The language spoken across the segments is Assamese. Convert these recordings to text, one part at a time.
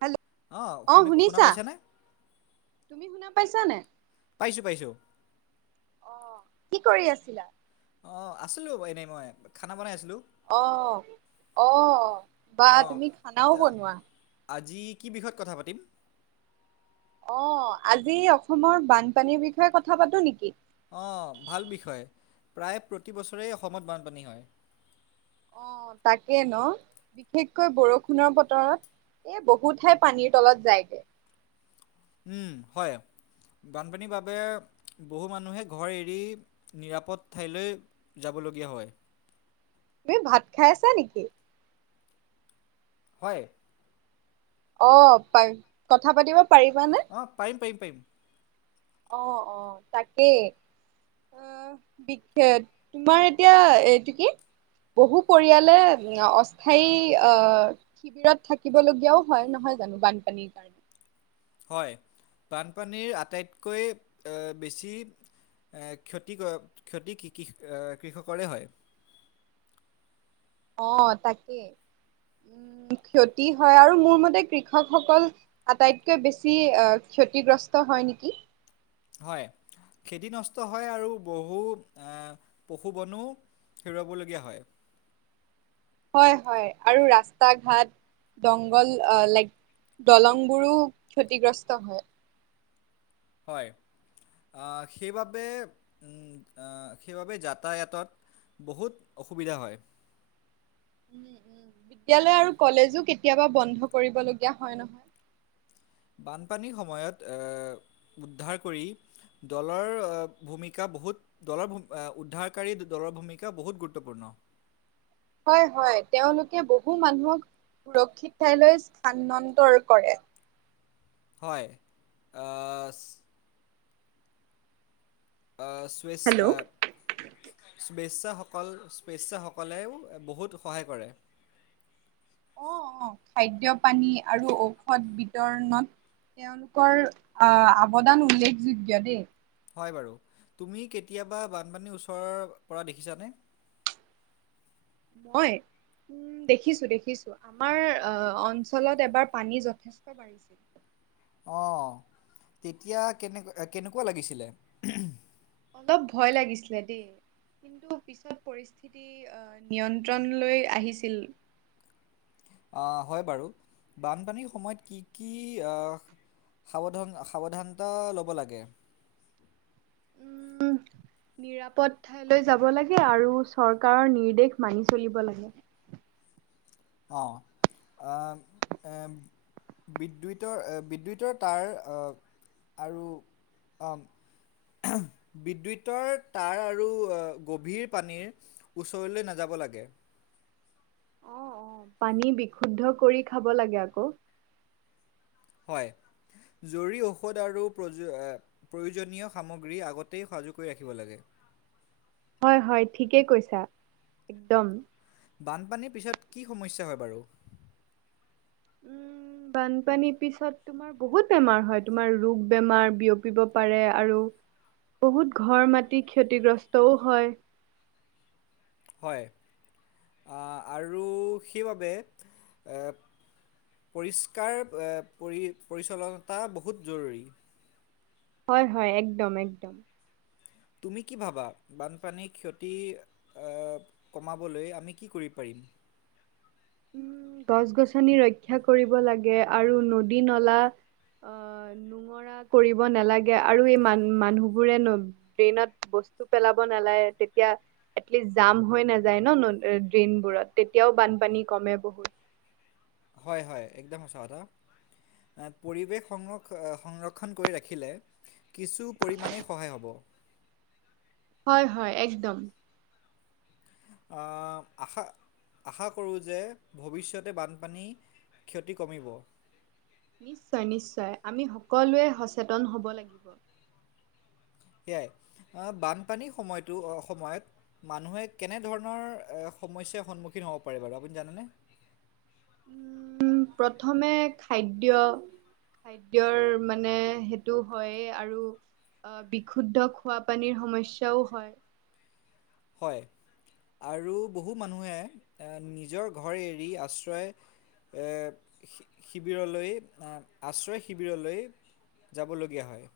হেল্ল' অঁ শুনি শুনা শুনিছা পাইছানে তুমি শুনা পাইছা নাই পাইছোঁ পাইছোঁ অ কি কৰি আছিলা অঁ আছিলোঁ এনেই মই খানা বনাই আছিলোঁ অ অ বা অঁ তুমি খানাও তা বনোৱা আজি কি বিষয়ত কথা পাতিম অ আজি অসমৰ বানপানীৰ বিষয়ে কথা পাতো নেকি অঁ ভাল বিষয় প্ৰায় প্ৰতিবছৰেই অসমত বানপানী হয় অ তাকে ন বিশেষকৈ বৰষুণৰ বতৰত এ বহুত ঠাই পানীৰ তলত যায়গৈ উম হয় বানপানীৰ বাবে বহু মানুহে ঘৰ এৰি নিৰাপদ ঠাইলৈ যাবলগীয়া হয় তুমি ভাত খাই আছা নেকি হয় অ কথা পাতিব পাৰিবানে অঁ পাৰিম পাৰিম অ অ তাকেই তোমাৰ এতিয়া এইটো কি বহু পৰিয়ালে অস্থায়ী আহ শিবিৰত থাকিব লগগীয়াও হয় নহয় জানো বানপানীৰ কাৰণে হয় বানপানীৰ আটাইতকৈ বেছি ক্ষতি ক্ষতি কৃষকৰে হয় অ তাকেই উম ক্ষতি হয় আৰু মোৰ মতে কৃষকসকল আটাইতকৈ বেছি আহ ক্ষতিগ্ৰস্ত হয় নেকি হয় খেতি নষ্ট হয় আৰু বহু এ পশু বনো হেৰুৱাবলগীয়া হয় হয় হয় আৰু ৰাস্তা ঘাট দংঘল লাইক দলং বোৰো ক্ষতিগ্ৰস্ত হয় হয় আ সেইবাবে উম আ সেইবাবে যাতায়াতত বহুত অসুবিধা হয় উম উম বিদ্যয়ালয় আৰু কলেজো কেতিয়াবা বন্ধ কৰিব লগীয়া হয় নহয় বানপানীৰ সময়ত এ উদ্ধাৰ কৰি দলৰ ভূমিকা বহুত দলৰ ভু আ উদ্ধাৰকাৰী দলৰ ভূমিকা বহুত গুৰুত্বপূৰ্ণ হয় হয় তেওঁলোকে বহু মানুহক সুৰক্ষিত ঠাইলৈ স্থান্তৰ কৰে হয় আহ আহ চইছ হেল্ল' আ স্পেচ্ছাসকল স্পেচ্ছাসকলেও বহুত সহায় কৰে অ অ খাদ্য পানী আৰু ঔষধ বিতৰণত তেওঁলোকৰ আহ অৱদান উল্লেখযোগ্য দেই হয় বাৰু তুমি কেতিয়াবা বানপানীৰ ওচৰৰ পৰা দেখিছানে মই উম দেখিছো দেখিছো আমাৰ আহ অঞ্চলত এবাৰ পানী যথেষ্ট বাঢ়িছিল অ তেতিয়া কেনে কেনেকুৱা লাগিছিলে অলপ ভয় লাগিছিলে দেই কিন্তু পিছত পৰিস্থিতি পৰিস্থিতি অ নিয়ন্ত্ৰণলৈ আহিছিল অহ হয় বাৰু বানপানীৰ সময়ত কি কি‌ আহ সাৱধান সাৱধানতা ল'ব লাগে উম, নিৰাপদ ঠাইলৈ যাব লাগে আৰু চৰকাৰৰ নিৰ্দেশ মানি চলিব লাগে অ আহ এম বিদ্যুতৰ বিদ্যুতৰ তাঁৰ অহ আৰু অ আহ বিদ্যুতৰ তাঁৰ আৰু গভীৰ পানীৰ ওচৰলৈ নাযাব লাগে অ', অ', পানী বিশুদ্ধ কৰি খাব লাগে আক হয় জৰুৰী ঔষধ আৰু পজো প্ৰয়োজনীয় সামগ্ৰী আগতেই সাজু কৰি ৰাখিব লাগে হয় হয় ঠিকে কৈছা একদম বানপানীৰ পিছত কি সমস্যা হয় বাৰু উম বানপানীৰ পিছত তোমৰ বহুত বেমাৰ হয় তোমাৰ ৰোগ বেমাৰ বিয়পিব পাৰে আৰু বহুত ঘৰ মাটি ক্ষতিগ্ৰস্তও হয় হয় আ আৰু সেইবাবে এ পৰিষ্কাৰ এ পৰি পৰিচন্নতা বহুত জৰুৰী হয় হয় একদম একদম তুমি কি ভাবা বানপানীৰ ক্ষতি এ কমাবলৈ আমি কি কৰি পাৰি উম গছ গছনি ৰক্ষা কৰিব লাগে আৰু নদী নলা আহ নোঙৰা কৰিব নালাগে আৰু এই মান মানুহবোৰে ড্ৰেইনৰ বস্তু পেলাব নালাগে তেতিয়া। এটলিষ্ট জাম হৈ নাযায় ন ড্ৰেইনবোৰত তেতিয়াও বানপানী কমে বহুত হয় হয় একদম সঁচা কথা। পৰিৱেশ সংৰক্ষ সংৰক্ষণ কৰি ৰাখিলে। কিছু পৰিমাণেই সহায় হ'ব। হয় হয় একদম। অ আশা- আশা কৰোঁ যে ভৱিষ্যতে বানপানী, ক্ষতি কমিব। নিশ্চয় নিশ্চয় আমি সকলোৱে সচেতন হ'ব লাগিব। সেয়াই বানপানীৰ, সময়টো সময়ত মানুহে কেনেধৰণৰ সমস্যাৰ সন্মুখীন হ'ব পাৰে বাৰু আপুনি জানেনে। উম প্ৰথমে খাদ্য। খাদ্যয়ৰ মানে সেইটো হয়েই আৰু অ বিশুদ্ধ খোৱাপানীৰ সমস্যাও হয়। হয় আৰু বহু মানুহে নিজৰ ঘৰ এৰি আশ্ৰয়। এই শিবিৰলৈ আশ্ৰয় শিবিৰলৈ যাবলগীয়া হয়।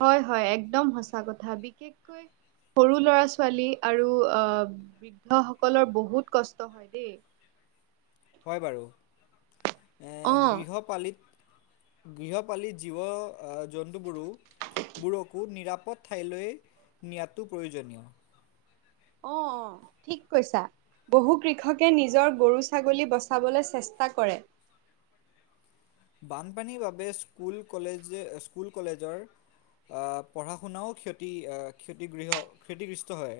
হয় হয় একদম সঁচা কথা বিশেষকৈ। সৰু লৰা -ছোৱালী আৰু অ বৃদ্ধ সকলৰ বহুত কষ্ট হয় দেই। হয় বাৰু অ', গৃহপালিত গৃহপালিত জীৱ জন্তুবোৰো। বোৰকো নিৰাপদ ঠাইলৈ নিয়াতটো প্ৰয়োজনীয়। অ অ ঠিক কৈছা। বহু কৃষকে নিজৰ গৰু- ছাগলী বচাবলৈ চেষ্টা কৰে। বানপানীৰ বাবে স্কুল কলেজে স্কুল কলেজৰ। অ পঢ়া শুনাও ক্ষতি ক্ষতিগৃহ ক্ষতিগ্ৰস্ত হয়।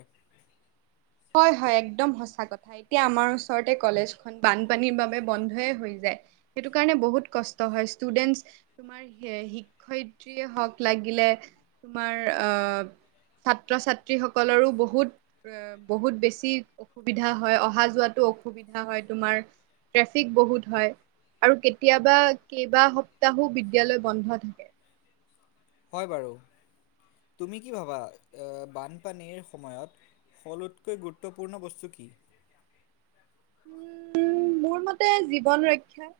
হয় হয় একদম সঁচা কথা। এতিয়া আমাৰ ওচৰতে কলেজখন বানপানীৰ বাবে বন্ধয়ে হৈ যায়। সেইটো কাৰণে বহুত কষ্ট হয় ষ্টুডেন্টচ তোমাৰ শিক্ষয়িত্ৰীয়ে হওঁক লাগিলে তোমাৰ আহ ছাত্ৰ ছাত্ৰী সকলৰো বহুত। বহুত বেছি অসুবিধা হয় অহা যোৱাতো অসুবিধা হয়। তোমাৰ ট্ৰেফিক বহুত হয়। আৰু কেতিয়াবা কেইবা সপ্তাহো বিদ্যয়ালয় বন্ধ থাকে। হয় বাৰু তুমি কি ভাবা বানপানীৰ সময়ত সলোতকৈ গুৰুত্বপূৰ্ণ বস্তু কি? উম মোৰ মতে জীৱন ৰক্ষা।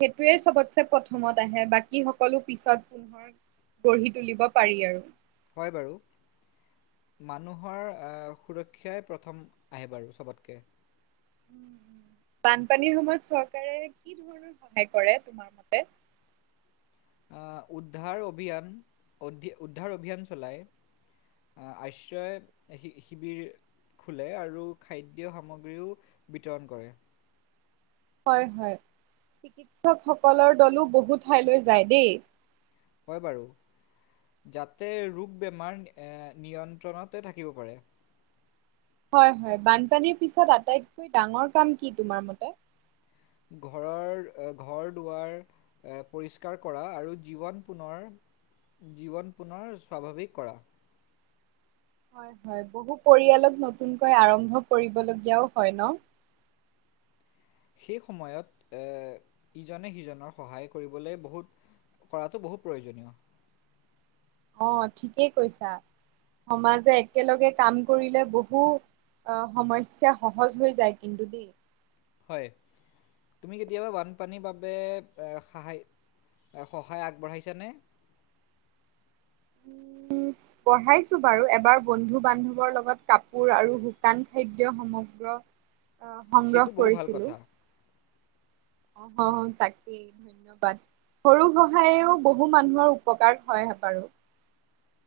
সেইটোৱে চবতছেে প্ৰথমত আহে বাকী সকলো পিছত পোন্ধৰ। গঢ়ি তুলিব পাৰি। আৰু হয়। বাৰু মানুহৰ সুৰক্ষাই প্ৰথম আহে। বাৰু চবতকে বানপানীৰ সময়ত চৰকাৰে কি ধৰণৰ সহায় কৰে। তোমাৰ ফালে। উদ্ধাৰ অভিযান উদ্ধাৰ অভিযান চলাই। আশ্ৰয় শ শিবিৰ। খোলে আৰু খাদ্য সামগ্ৰীও বিতৰণ কৰে। হয় হয় চিকিৎসকসকলৰ দলো বহু ঠাইলৈ যায় দেই। হয় বাৰু যাতে ৰোগ বেমাৰ নিয়ন্ত্ৰণতে থাকিব পাৰে। হয় হয় বানপানীৰ পিছত আটাইতকৈ ডাঙৰ কাম কি তোমাৰ মতে। ঘৰৰ ঘৰ দুৱাৰ। পৰিষ্কাৰ কৰা আৰু জীৱন পুনৰ। জীৱন পুনৰ স্বাভাৱিক কৰা। হয় হয় বহু পৰিয়ালক নতুনকৈ আৰম্ভ কৰিবলগীয়াও হয় ন, সেই সময়ত এ ইজনে সিজনৰ সহায় কৰিবলে বহুত, কৰাটো বহুত প্ৰয়োজনীয়। অ ঠিকেই কৈছা সমাজে একেলগে কাম কৰিলে বহু, সমস্যা সহজ হৈ যায় কিন্তু দেই। হয়। তুমি কেতিয়াবা বানপানীৰ বাবে সহায় সহায় আগবঢ়াইছানে। উম [inaudible] পঢ়াইছো বাৰু এবাৰ বন্ধু বান্ধৱৰ লগত কাপোৰ আৰু শুকান খাদ্য সমগ্ৰ, আহ সংগ্ৰহ সেইটো বহু ভাল কৰিছিলো কথা। অ তাকেই, ধবাদ সৰু সহায়েও বহু মানুহৰ উপকাৰ হয় বাৰু,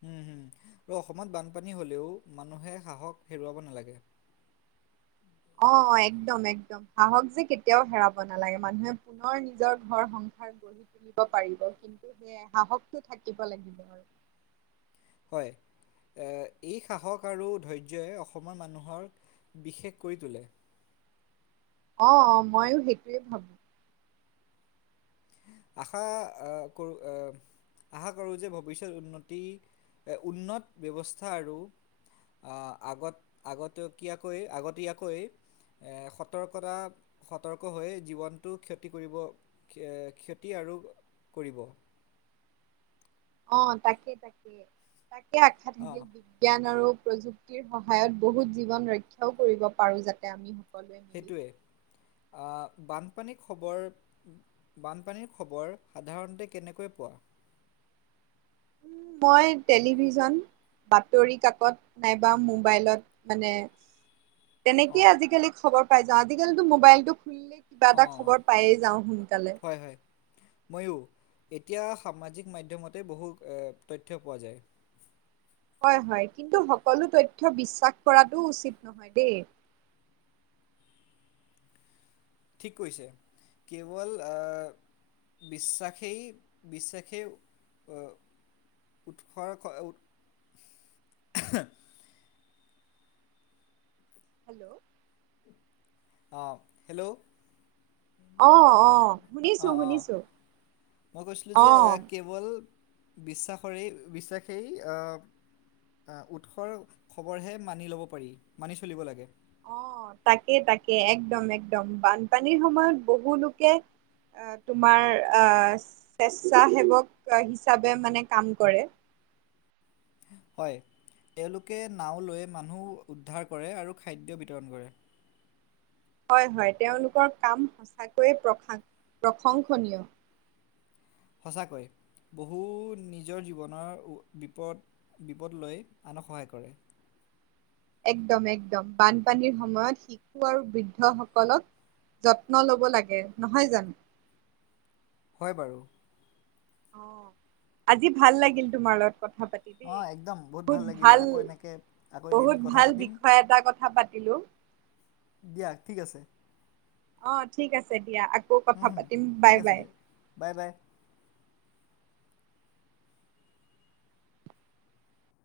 উম উম আৰু অসমত বানপানী হ'লেও মানুহে সাহসক হেৰুৱাব নালাগে। অ একদম একদম। সাহস যে কেতিয়াও হেৰাব নালাগে মানুহে পুনৰ নিজৰ ঘৰ সংসাৰ। পঢ়ি তুলিব পাৰিব কিন্তু সেই সাহসটো থাকিব লাগিব আৰু হয় এই সাহস আৰু ধৈৰ্যই অসমৰ মানুহৰ, বিশেষ কৰি তোলে। অ অ মইয়ো সেইটোৱে ভাবো। আশা আ কৰো আ, আশা কৰোঁ যে ভৱিষ্যত উন্নতি উন্নত ব্যৱস্থা আৰু আগত আগতে কিয়াকৈ আগতীয়াকৈ। সতৰ্কতা সতৰ্ক হৈ জীৱনটো ক্ষতি কৰিব এ, ক্ষতি আৰু কৰিব। অ তাকে তাকে তাকে আশা অঁ থাকিল। জ্ঞান আৰু প্ৰযুক্তিৰ সহায়ত বহুত জীৱন ৰক্ষাও কৰিব পাৰোঁ যাতে আমি সকলোৱে। মিলি সেইটোৱে আ বানপানী খবৰ। বানপানীৰ খবৰ সাধাৰণতে কেনেকৈ পোৱা। মই টেলিভিজন। বাতৰি কাকত নাইবা মোবাইলত মানে। তেনেকেইে অঁ আজিকালি খবৰ পাই যাও আজিকালি মোবাইলটো খুলিলেই, কিবা এটা অঁ খবৰ পায়ে যাওঁ সোনকালে। হয় হয় ময়ো এতিয়া সামাজিক মাধ্যমতে বহু তথ্য পোৱা যায়। হয় হয় কিন্তু সকলো তথ্য বিশ্বাস কৰাটো উচিত নহয় দেই। ঠিক কৈছে কেৱল অ, বিশ্বাসেই বিশ্বাসেই উৎসৰ উ হেল্ল', অঁ হেল্ল' অ অ শুনিছো অঁ অঁ শুনিছো মই কৈছিলোঁ যে অ কেৱল বিশ্বাসৰেই বিশ্বাসেই উৎসৰ খবৰহে মানি ল'ব পাৰি মানি চলিব লাগে অ তাকে তাকে একদম একদম বানপানীৰ সময়ত বহু লোকে তোমাৰ আহ স্বেচ্ছাসেৱক হিচাপে মানে কাম কৰে হয় এওঁলোকে নাও লৈ মানুহ উদ্ধাৰ কৰে আৰু খাদ্য বিতৰণ কৰে হয় হয় তেওঁলোকৰ কাম সঁচাকৈয়ে প্ৰশ প্ৰশংসনীয় সঁচাকৈ বহু নিজৰ জীৱনৰ বিপদ বিপদ লৈ আনক সহায় কৰে একদম একদম বানপানীৰ সময়ত শিশু আৰু বৃদ্ধ সকলক যত্ন ল'ব লাগে নহয় জানো হয় বাৰু অ আজি ভাল লাগিল তোমাৰ লগত কথা পাতি দ অঁ একদম বহুত লাগিলে ভাল আকৌ এনেকৈ আকৌ এদিন বহুত কথা ভাল পাতিম বিষয় এটা কথা পাতিলো দিয়া ঠিক আছে অ ঠিক আছে দিয়া আকৌ কথা হুম হুম পাতিম বাই ঠিক আছে বাই দিয়া বাই বাই